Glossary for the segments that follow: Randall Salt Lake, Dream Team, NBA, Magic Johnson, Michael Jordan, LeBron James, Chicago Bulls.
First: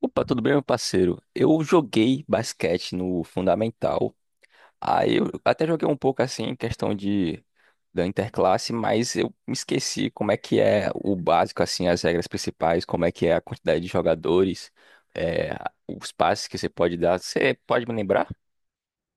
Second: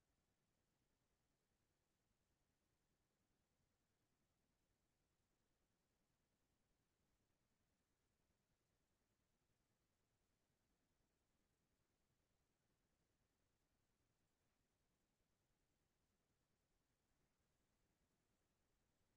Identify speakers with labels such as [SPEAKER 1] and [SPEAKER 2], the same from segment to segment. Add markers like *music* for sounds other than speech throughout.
[SPEAKER 1] Opa, tudo bem, meu parceiro? Eu joguei basquete no Fundamental. Aí eu até joguei um pouco assim, em questão de da interclasse, mas eu me esqueci como é que é o básico, assim, as regras principais, como é que é a quantidade de jogadores, é, os passes que você pode dar. Você pode me lembrar?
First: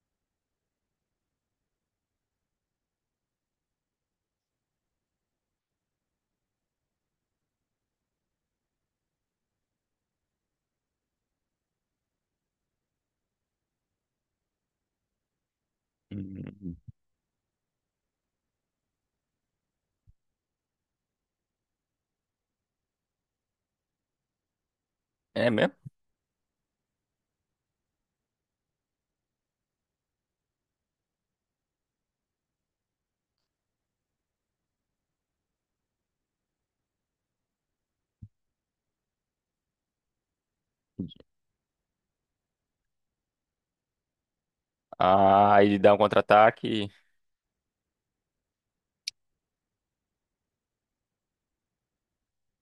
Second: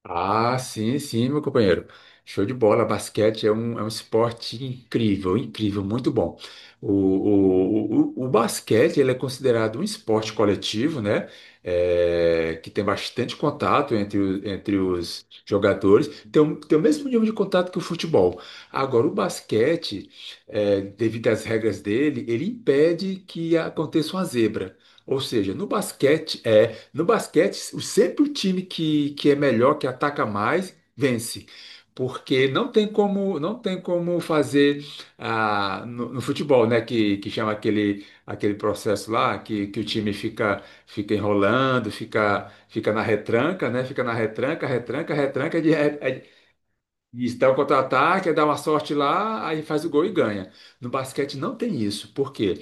[SPEAKER 2] Ah, sim, sim, meu companheiro. Show de bola. Basquete é um esporte incrível, incrível, muito bom. O basquete ele é considerado um esporte coletivo, né? É, que tem bastante contato entre, entre os jogadores.
[SPEAKER 1] Hum.
[SPEAKER 2] Tem o mesmo nível de contato que o futebol. Agora, o basquete, devido às regras dele, ele impede que aconteça uma zebra. Ou
[SPEAKER 1] É
[SPEAKER 2] seja,
[SPEAKER 1] mesmo?
[SPEAKER 2] no basquete, sempre o time que é melhor, que ataca mais, vence. Porque não tem como fazer no futebol, né? Que chama aquele processo lá, que o time fica enrolando, fica na retranca, né? Fica na retranca, retranca,
[SPEAKER 1] Ah,
[SPEAKER 2] retranca, de,
[SPEAKER 1] ele dá um contra-ataque.
[SPEAKER 2] isso, dá o contra-ataque, aí dá uma sorte lá, aí faz o gol e ganha. No basquete não tem isso. Por quê?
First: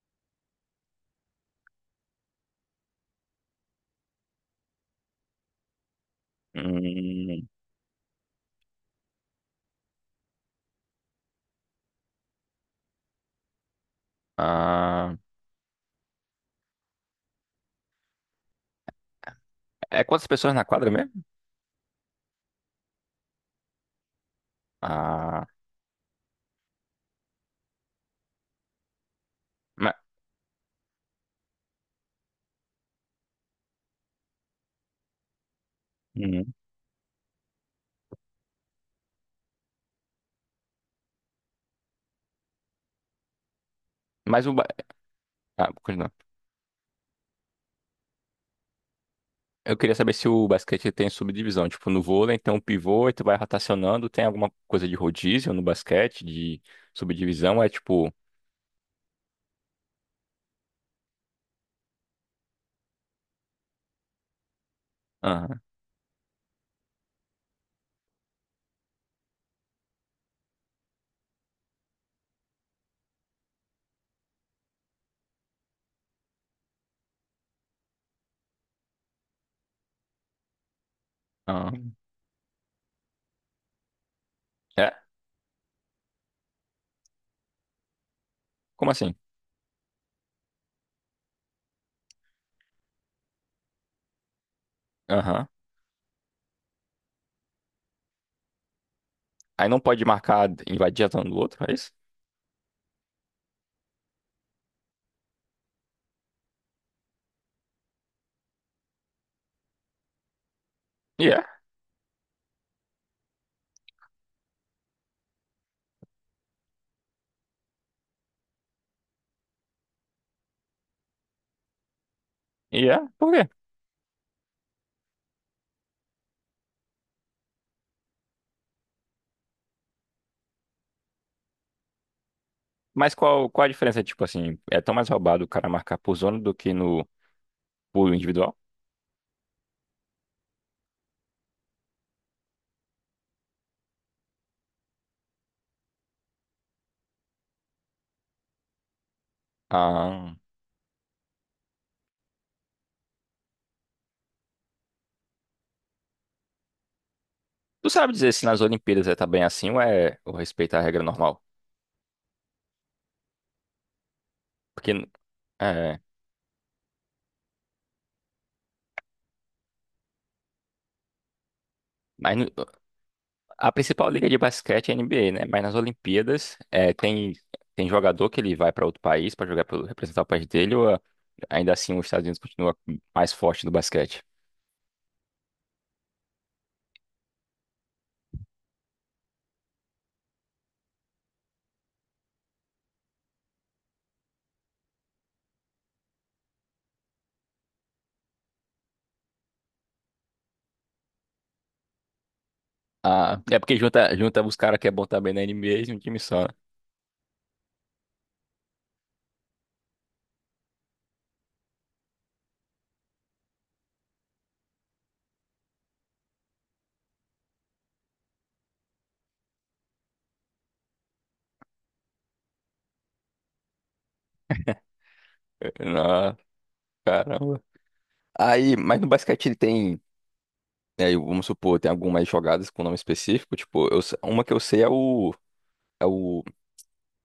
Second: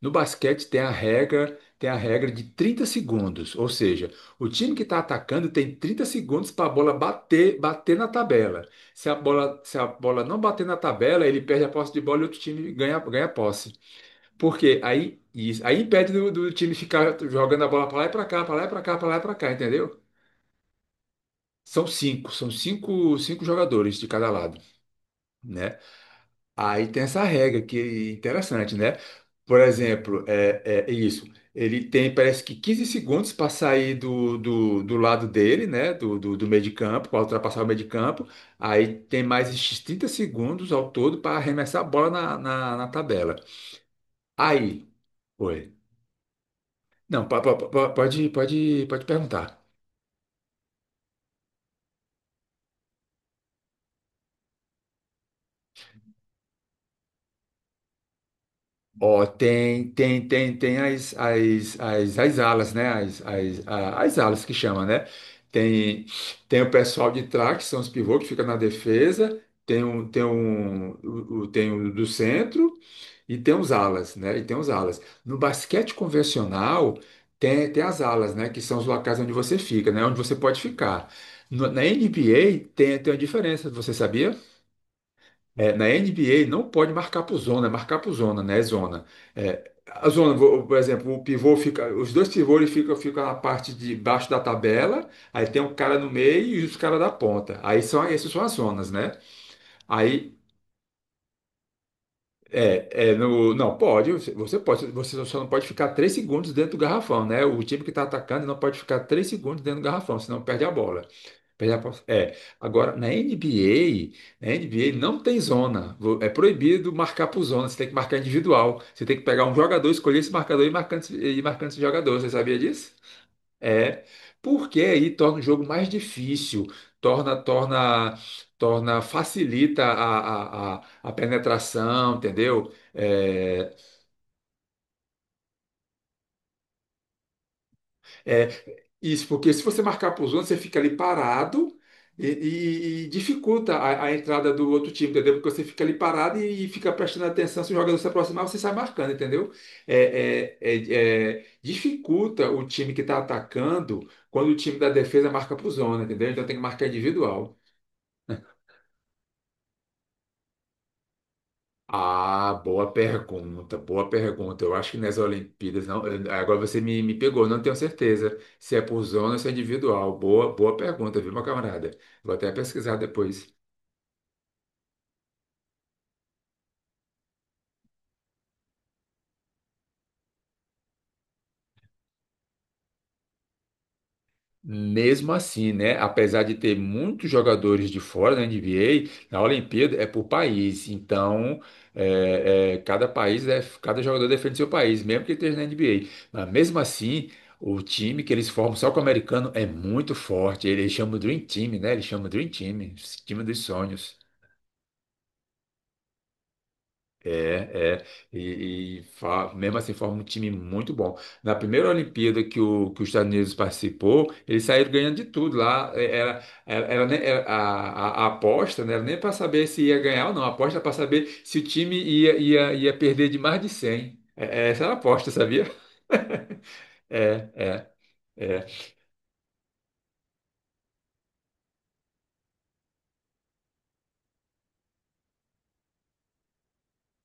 [SPEAKER 2] No basquete tem a regra de 30 segundos, ou seja, o time que está atacando tem 30 segundos para a bola
[SPEAKER 1] Hum,
[SPEAKER 2] bater na tabela. Se a bola não bater na tabela, ele perde a posse de bola e outro time ganha a posse. Porque
[SPEAKER 1] ah,
[SPEAKER 2] Aí, isso, aí impede do time ficar jogando a bola para lá e para cá, para lá e para cá, para lá e para cá, entendeu?
[SPEAKER 1] é quantas pessoas na quadra mesmo?
[SPEAKER 2] Cinco jogadores de cada lado,
[SPEAKER 1] Ah,
[SPEAKER 2] né? Aí tem essa regra que é interessante, né? Por
[SPEAKER 1] ma-
[SPEAKER 2] exemplo, é isso. Ele tem, parece que 15 segundos para sair do lado dele, né? Do
[SPEAKER 1] hum,
[SPEAKER 2] meio de campo, para ultrapassar o meio de campo. Aí tem mais esses 30 segundos ao todo para arremessar a bola na tabela.
[SPEAKER 1] mas o.
[SPEAKER 2] Aí,
[SPEAKER 1] Ah.
[SPEAKER 2] oi. Não, pode perguntar.
[SPEAKER 1] Eu queria saber se o basquete tem subdivisão. Tipo, no vôlei, então, pivô, e tu vai rotacionando. Tem alguma coisa de rodízio no basquete, de subdivisão? É tipo.
[SPEAKER 2] Ó, tem as alas, né? As alas que chama, né?
[SPEAKER 1] Aham,
[SPEAKER 2] Tem, Tem o pessoal de trás, que são os pivôs que fica na defesa, tem o do centro e tem os alas, né? E tem os alas. No basquete convencional, tem as alas, né? Que são os locais onde você fica, né? Onde você pode ficar. Na
[SPEAKER 1] aham.
[SPEAKER 2] NBA tem uma diferença, você sabia?
[SPEAKER 1] É?
[SPEAKER 2] É, na NBA não pode marcar por zona, é marcar por zona, né? É
[SPEAKER 1] Como
[SPEAKER 2] zona.
[SPEAKER 1] assim?
[SPEAKER 2] É, a zona, por exemplo, os dois pivôs eles ficam na parte de baixo da tabela, aí
[SPEAKER 1] Aham.
[SPEAKER 2] tem um cara no meio e os caras da ponta. Essas são as zonas, né?
[SPEAKER 1] Aí não pode
[SPEAKER 2] Aí
[SPEAKER 1] marcar, invadir a zona do outro, é isso?
[SPEAKER 2] não pode, você só não pode ficar 3 segundos dentro do garrafão, né? O time que está atacando não pode ficar 3 segundos dentro do garrafão, senão perde a bola.
[SPEAKER 1] E é?
[SPEAKER 2] É, agora na NBA, na NBA não tem zona. É proibido marcar por zona, você tem que marcar individual. Você tem que pegar um jogador, escolher esse marcador e marcando, e marcando esse jogador. Você sabia
[SPEAKER 1] E
[SPEAKER 2] disso?
[SPEAKER 1] é? Por quê?
[SPEAKER 2] É, porque aí torna o jogo mais difícil, torna, torna, torna, facilita a penetração, entendeu?
[SPEAKER 1] Mas qual, qual a diferença? Tipo assim, é tão mais roubado o cara marcar por zona do que no por
[SPEAKER 2] É,
[SPEAKER 1] individual?
[SPEAKER 2] Isso, porque se você marcar por zona, você fica ali parado e, e dificulta a entrada do outro time, entendeu? Porque você fica ali parado e fica prestando atenção. Se o jogador se aproximar, você sai marcando, entendeu?
[SPEAKER 1] Ah.
[SPEAKER 2] Dificulta o time que está atacando quando o time da defesa marca por zona, entendeu? Então tem que marcar individual.
[SPEAKER 1] Tu sabe dizer se nas Olimpíadas é também assim ou é ou respeita a regra normal?
[SPEAKER 2] Ah, boa pergunta, boa pergunta. Eu acho que
[SPEAKER 1] Porque.
[SPEAKER 2] nas Olimpíadas,
[SPEAKER 1] É.
[SPEAKER 2] não, agora você me pegou, não tenho certeza se é por zona ou se é individual. Boa pergunta, viu, meu camarada? Vou
[SPEAKER 1] Mas,
[SPEAKER 2] até pesquisar depois.
[SPEAKER 1] a principal liga de basquete é a NBA, né? Mas nas Olimpíadas é, tem, tem jogador que ele vai para outro país para jogar pelo- representar o país dele, ou ah, ainda assim os Estados Unidos continua mais forte no basquete?
[SPEAKER 2] Mesmo assim, né, apesar de ter muitos jogadores de fora da NBA, na Olimpíada é por país. Então, cada país cada jogador defende seu país, mesmo que ele esteja na NBA. Mas mesmo assim, o time que eles formam só com o americano é muito forte. Eles chamam Dream Team, né? Eles chamam Dream Team,
[SPEAKER 1] Ah,
[SPEAKER 2] time
[SPEAKER 1] é
[SPEAKER 2] dos
[SPEAKER 1] porque junta,
[SPEAKER 2] sonhos.
[SPEAKER 1] junta os caras que é bom também na NBA em um time só. Né?
[SPEAKER 2] É, é, mesmo assim forma um time muito bom. Na primeira Olimpíada que os Estados Unidos participou, eles saíram ganhando de tudo lá. É, Era, era, era nem- era- a- A aposta não era nem para saber se ia ganhar ou não, a aposta era para saber se o time ia perder de mais de 100. Essa era a aposta, sabia?
[SPEAKER 1] *laughs* Ah,
[SPEAKER 2] *laughs* É,
[SPEAKER 1] caramba.
[SPEAKER 2] é, é,
[SPEAKER 1] Aí, mas no basquete ele tem, né, vamos supor, tem algumas jogadas com nome específico, tipo, eu se- uma que eu sei é é o,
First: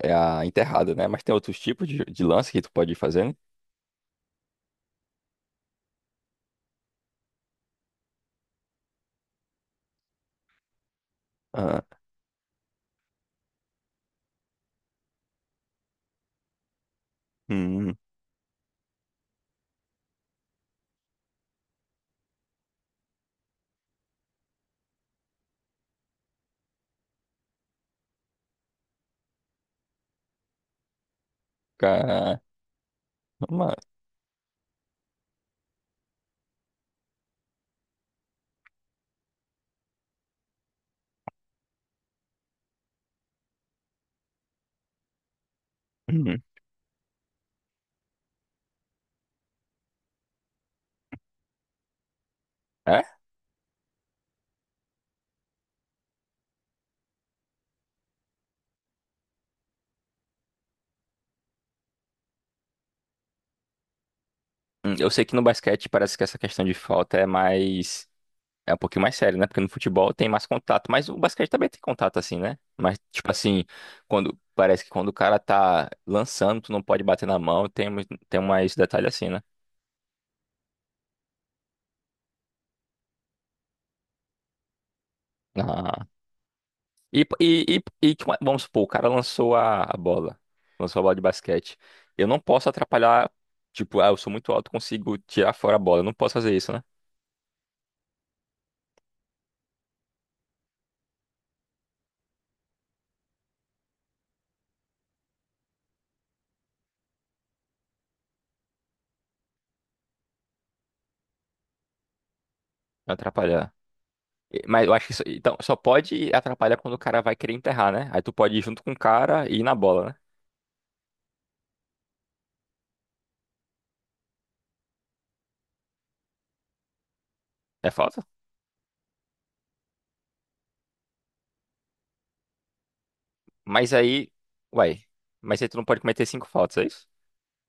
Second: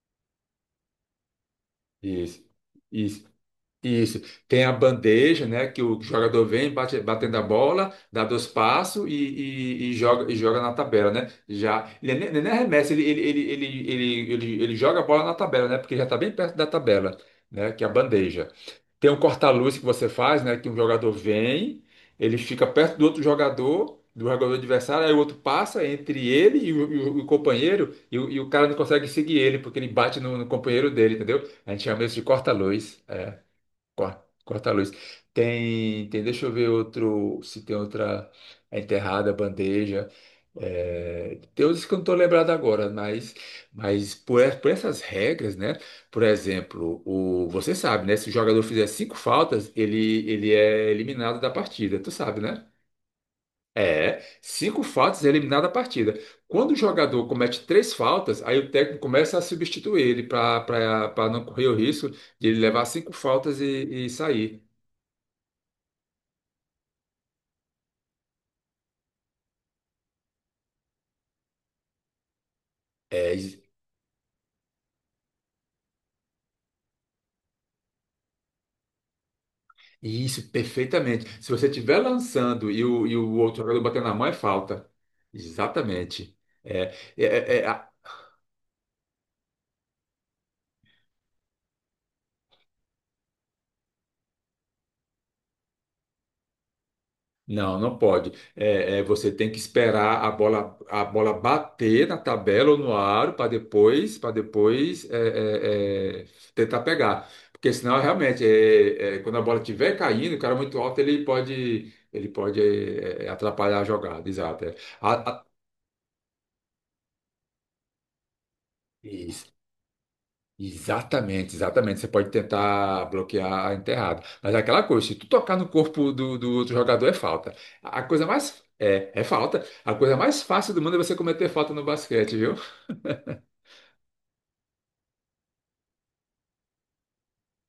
[SPEAKER 1] é a enterrada, né? Mas tem outros tipos de
[SPEAKER 2] isso,
[SPEAKER 1] lance que tu pode fazer,
[SPEAKER 2] isso.
[SPEAKER 1] né?
[SPEAKER 2] Isso. Tem a bandeja, né? Que o jogador vem batendo a bola, dá dois passos e, e joga, na tabela, né?
[SPEAKER 1] Ah,
[SPEAKER 2] Já. Ele nem arremessa, ele joga a bola na tabela, né? Porque já está bem perto da tabela, né? Que é a
[SPEAKER 1] hum,
[SPEAKER 2] bandeja. Tem um corta-luz que você faz, né? Que um jogador vem, ele fica perto do outro jogador, do jogador adversário, aí o outro passa entre ele e o companheiro, e o cara não consegue seguir ele, porque ele bate no companheiro dele, entendeu? A gente chama isso de
[SPEAKER 1] caramba.
[SPEAKER 2] corta-luz. Corta, corta a luz. Tem, deixa eu ver outro, se tem outra é enterrada, bandeja. É, tem outros que eu não estou lembrado agora, mas, por essas regras, né? Por
[SPEAKER 1] Uhum.
[SPEAKER 2] exemplo, você sabe, né? Se o jogador fizer cinco faltas, ele é eliminado da partida. Tu sabe, né?
[SPEAKER 1] É?
[SPEAKER 2] É, cinco faltas é eliminado da partida. Quando o jogador comete três faltas, aí o técnico começa a substituir ele para não correr o risco de ele levar cinco faltas e sair.
[SPEAKER 1] Hum. Eu sei que no basquete parece que essa questão de falta é mais. É um pouquinho mais sério, né? Porque no futebol tem mais contato, mas o basquete também tem contato assim, né? Mas, tipo
[SPEAKER 2] É is-
[SPEAKER 1] assim, quando parece que quando o cara tá lançando, tu não pode bater na mão, tem, tem mais detalhe assim, né?
[SPEAKER 2] isso, perfeitamente. Se você estiver lançando e o outro jogador bater na mão, é falta.
[SPEAKER 1] Ah.
[SPEAKER 2] Exatamente. É, é,
[SPEAKER 1] E,
[SPEAKER 2] é, é,
[SPEAKER 1] e,
[SPEAKER 2] a-
[SPEAKER 1] e, tipo, vamos supor, o cara lançou a bola, lançou a bola de basquete. Eu não posso atrapalhar, tipo, ah, eu sou muito alto, consigo tirar fora a bola. Eu não posso fazer isso, né?
[SPEAKER 2] não, não pode. Você tem que esperar a bola bater na tabela ou no aro para depois, tentar pegar. Porque senão, realmente, quando a bola estiver caindo, o cara muito alto, ele pode
[SPEAKER 1] Atrapalhar.
[SPEAKER 2] atrapalhar a jogada.
[SPEAKER 1] E-
[SPEAKER 2] Exato. É.
[SPEAKER 1] mas eu acho que só,
[SPEAKER 2] A- a-
[SPEAKER 1] então, só pode atrapalhar quando o cara vai querer enterrar, né? Aí tu pode ir junto com o cara
[SPEAKER 2] isso.
[SPEAKER 1] e ir na bola, né?
[SPEAKER 2] Exatamente, exatamente. Você pode tentar bloquear a enterrada. Mas é aquela coisa, se tu tocar no corpo do outro jogador é falta.
[SPEAKER 1] É
[SPEAKER 2] A
[SPEAKER 1] falta?
[SPEAKER 2] coisa mais é falta. A coisa mais fácil do mundo é você cometer falta no basquete, viu? *laughs*
[SPEAKER 1] Mas aí, uai, mas aí tu não pode cometer cinco faltas, é isso?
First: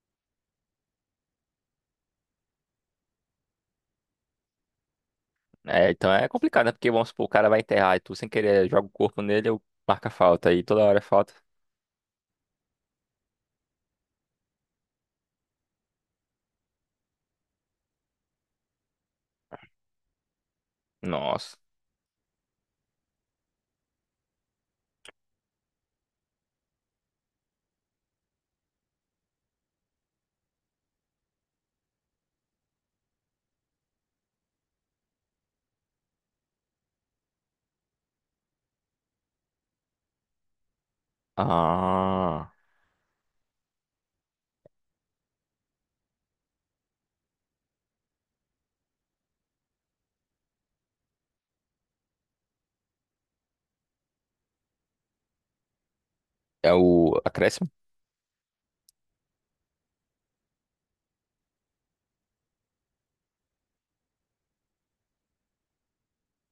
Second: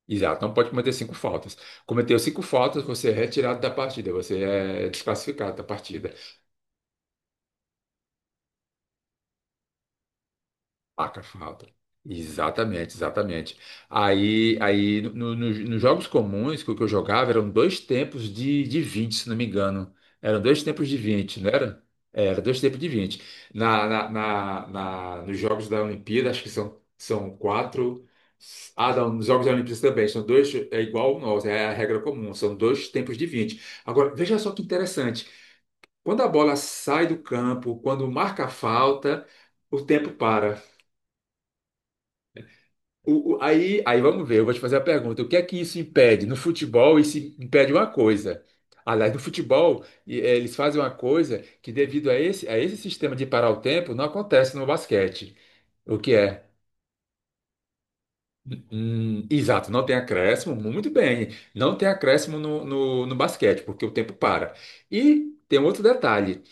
[SPEAKER 2] Exato, não pode cometer cinco faltas. Cometeu cinco faltas, você é retirado da partida, você é desclassificado da
[SPEAKER 1] É, então
[SPEAKER 2] partida.
[SPEAKER 1] é complicado, né? Porque vamos supor, o cara vai enterrar e tu sem querer joga o corpo nele, eu marca falta, aí toda hora é
[SPEAKER 2] Paca
[SPEAKER 1] falta.
[SPEAKER 2] falta. Exatamente, exatamente. Aí, aí no- no- no- Nos jogos comuns que eu jogava eram dois tempos de 20, se não me engano. Eram dois tempos de 20, não
[SPEAKER 1] Nossa.
[SPEAKER 2] era? É, era dois tempos de 20. Nos jogos da Olimpíada, acho que são quatro. Ah, não, nos jogos da Olimpíada também, são dois, é igual o nosso, é a regra comum, são dois tempos de 20. Agora, veja só que interessante. Quando a bola sai do campo, quando marca a falta, o tempo para.
[SPEAKER 1] Ah,
[SPEAKER 2] Aí vamos ver, eu vou te fazer a pergunta: o que é que isso impede? No futebol, isso impede uma coisa. Aliás, no futebol, eles fazem uma coisa que, devido a esse, sistema de parar o tempo, não acontece no basquete. O que é?
[SPEAKER 1] é o acréscimo?
[SPEAKER 2] Exato, não tem acréscimo, muito bem. Não tem acréscimo no basquete, porque o tempo para. E tem um outro detalhe:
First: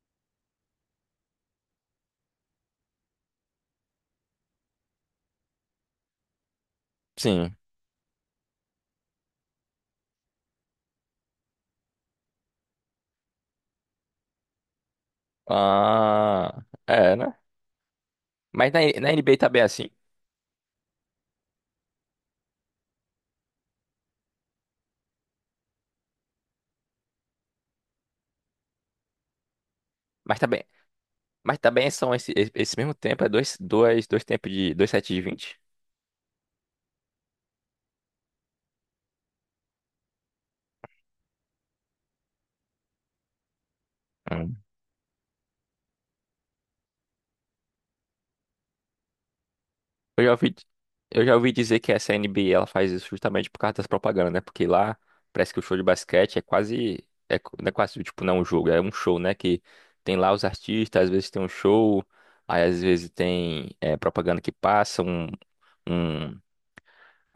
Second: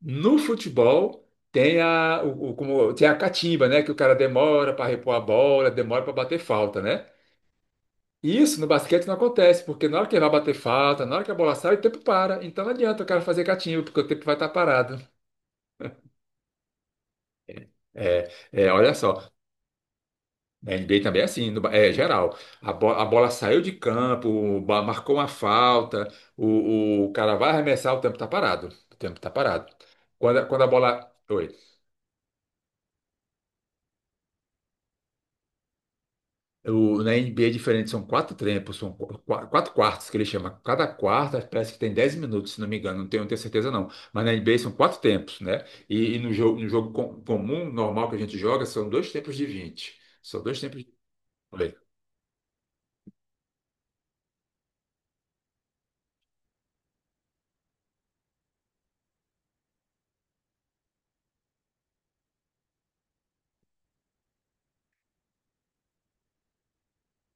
[SPEAKER 2] no futebol. Tem a, o- Como, tem a catimba, né? Que o cara demora para repor a bola, demora para bater falta, né?
[SPEAKER 1] Sim.
[SPEAKER 2] Isso no basquete não acontece, porque na hora que vai bater falta, na hora que a bola sai, o tempo para. Então não adianta o cara fazer catimba, porque o tempo vai estar parado.
[SPEAKER 1] Ah, é, né? Mas na,
[SPEAKER 2] Olha
[SPEAKER 1] na
[SPEAKER 2] só,
[SPEAKER 1] NBA tá bem assim.
[SPEAKER 2] na NBA também é assim, no ba- é geral. A a bola saiu de campo, marcou uma falta, o cara vai arremessar, o tempo está parado. O tempo está parado.
[SPEAKER 1] Mas
[SPEAKER 2] Quando,
[SPEAKER 1] tá
[SPEAKER 2] quando
[SPEAKER 1] bem,
[SPEAKER 2] a bola. Oi.
[SPEAKER 1] mas também são esse, esse esse mesmo tempo, é dois, dois, dois tempos de dois sets de vinte?
[SPEAKER 2] O, na NBA é diferente, são quatro tempos, quatro quartos que ele chama. Cada quarta parece que tem 10 minutos, se não me engano, não tenho certeza não. Mas na NBA
[SPEAKER 1] Hum.
[SPEAKER 2] são quatro tempos, né? E no jogo, comum, normal que a gente joga, são dois tempos de 20.
[SPEAKER 1] Eu já
[SPEAKER 2] São
[SPEAKER 1] ouvi,
[SPEAKER 2] dois tempos de
[SPEAKER 1] eu já ouvi
[SPEAKER 2] 20.
[SPEAKER 1] dizer que essa NBA ela faz isso justamente por causa das propagandas, né? Porque lá parece que o show de basquete é quase. É, co- não é quase, tipo, não é um jogo, é um show, né? Que tem lá os artistas, às vezes tem um show, aí às vezes tem é, propaganda que passa, um-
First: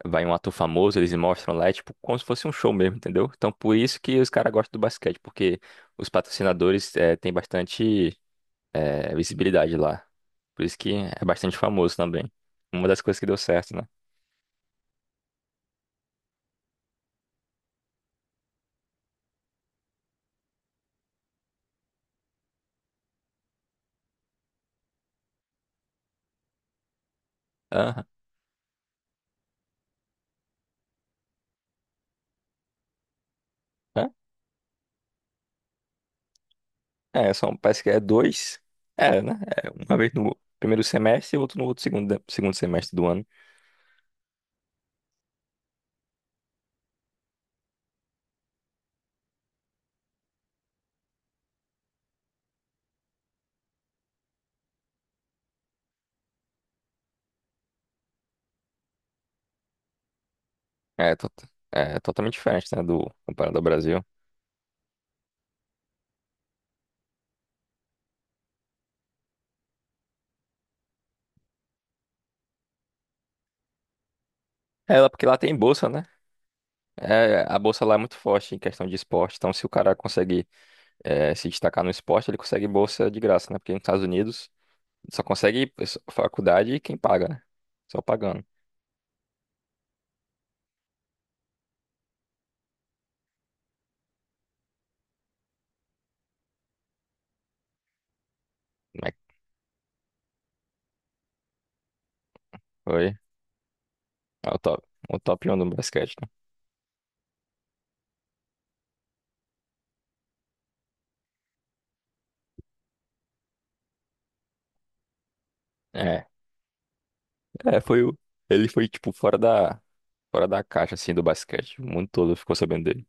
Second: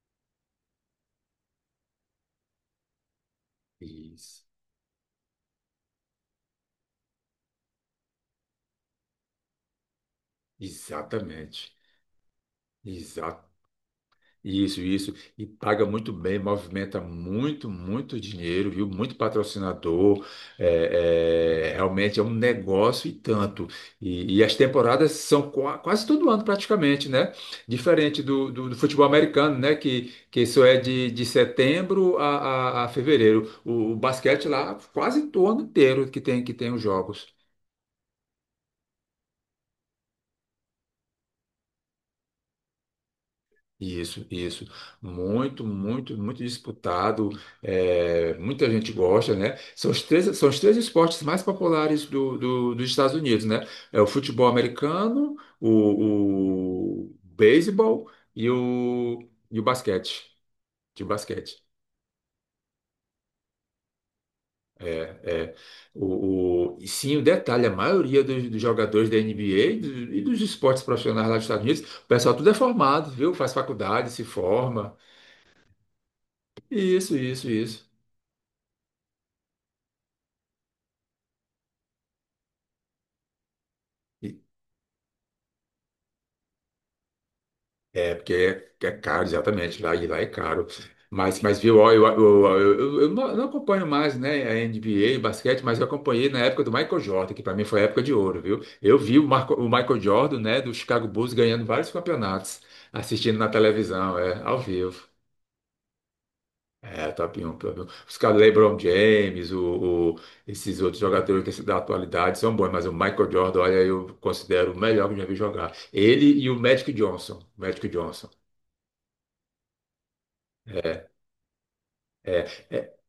[SPEAKER 1] vai um ator famoso, eles mostram lá, é tipo como se fosse um show mesmo, entendeu? Então por isso que os
[SPEAKER 2] Isso.
[SPEAKER 1] caras gostam do basquete, porque os patrocinadores é, têm bastante é, visibilidade lá. Por isso que é bastante
[SPEAKER 2] Exatamente.
[SPEAKER 1] famoso também. Uma das coisas que deu certo, né?
[SPEAKER 2] Isso, isso. E paga muito bem, movimenta muito, muito dinheiro, viu? Muito patrocinador. Realmente é um negócio e tanto. E as temporadas são quase todo ano, praticamente, né?
[SPEAKER 1] Aham.
[SPEAKER 2] Diferente do futebol americano, né? Que isso é de setembro a fevereiro. O basquete lá, quase todo ano inteiro que tem os
[SPEAKER 1] É, é,
[SPEAKER 2] jogos.
[SPEAKER 1] são, parece que é dois. É, né? É, uma vez no primeiro semestre e outro no outro segundo, segundo semestre do ano.
[SPEAKER 2] Isso, isso. Muito, muito, muito disputado. É, muita gente gosta, né? São os três esportes mais populares dos Estados Unidos, né? É o futebol americano, o beisebol e e o basquete. De
[SPEAKER 1] É,
[SPEAKER 2] basquete.
[SPEAKER 1] é totalmente diferente, né? Do, comparado ao Brasil.
[SPEAKER 2] É, é. E sim, o detalhe, a maioria dos jogadores da NBA e e dos esportes profissionais lá dos Estados Unidos, o pessoal tudo é formado, viu? Faz faculdade, se forma.
[SPEAKER 1] É, lá- porque lá tem bolsa, né?
[SPEAKER 2] Isso,
[SPEAKER 1] É,
[SPEAKER 2] isso,
[SPEAKER 1] a bolsa
[SPEAKER 2] isso.
[SPEAKER 1] lá é muito forte em questão de esporte. Então, se o cara consegue é, se destacar no esporte, ele consegue bolsa de graça, né? Porque nos Estados Unidos só consegue faculdade quem paga, né? Só
[SPEAKER 2] É, porque
[SPEAKER 1] pagando.
[SPEAKER 2] é caro, exatamente, lá, e lá é caro. Mas viu, ó, eu não acompanho mais, né, a NBA, basquete, mas eu acompanhei na época do Michael Jordan, que para mim foi a época de ouro, viu? Eu
[SPEAKER 1] Como é
[SPEAKER 2] vi
[SPEAKER 1] que
[SPEAKER 2] O Michael Jordan, né, do Chicago Bulls ganhando vários campeonatos,
[SPEAKER 1] foi?
[SPEAKER 2] assistindo na televisão, é,
[SPEAKER 1] É
[SPEAKER 2] ao vivo.
[SPEAKER 1] o top 1 do basquete, né?
[SPEAKER 2] É, top 1, top 1. Os caras, LeBron James, esses outros jogadores que se da atualidade são bons, mas o Michael Jordan, olha, eu considero o melhor que eu já vi jogar.
[SPEAKER 1] É.
[SPEAKER 2] Ele e o Magic Johnson.
[SPEAKER 1] É,
[SPEAKER 2] Magic
[SPEAKER 1] foi o.
[SPEAKER 2] Johnson.
[SPEAKER 1] Ele foi, tipo, fora da. Fora da caixa,
[SPEAKER 2] É,
[SPEAKER 1] assim, do basquete. O mundo todo
[SPEAKER 2] é,
[SPEAKER 1] ficou sabendo dele.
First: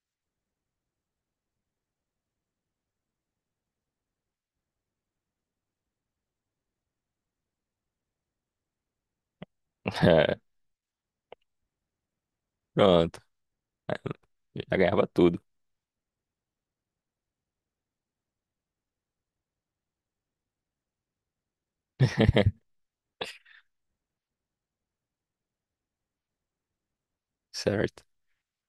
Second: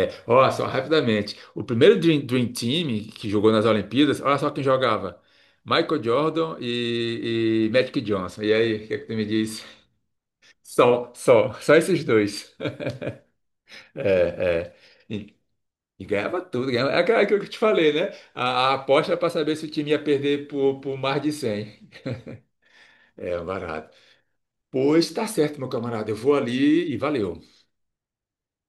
[SPEAKER 2] é. Ó, só rapidamente. O primeiro Dream Team que jogou nas Olimpíadas, olha só quem jogava. Michael Jordan e Magic Johnson. E aí, o que é que tu me diz?
[SPEAKER 1] *laughs* É,
[SPEAKER 2] Só, só, só esses dois. *laughs*
[SPEAKER 1] pronto.
[SPEAKER 2] É,
[SPEAKER 1] Já
[SPEAKER 2] é.
[SPEAKER 1] ganhava
[SPEAKER 2] E,
[SPEAKER 1] tudo.
[SPEAKER 2] e ganhava tudo. Ganhava. É aquela que eu te falei, né? A aposta para saber se o time ia perder por mais de 100.
[SPEAKER 1] *laughs*
[SPEAKER 2] É, um barato. Pois tá certo, meu camarada. Eu vou ali e valeu.
[SPEAKER 1] Certo.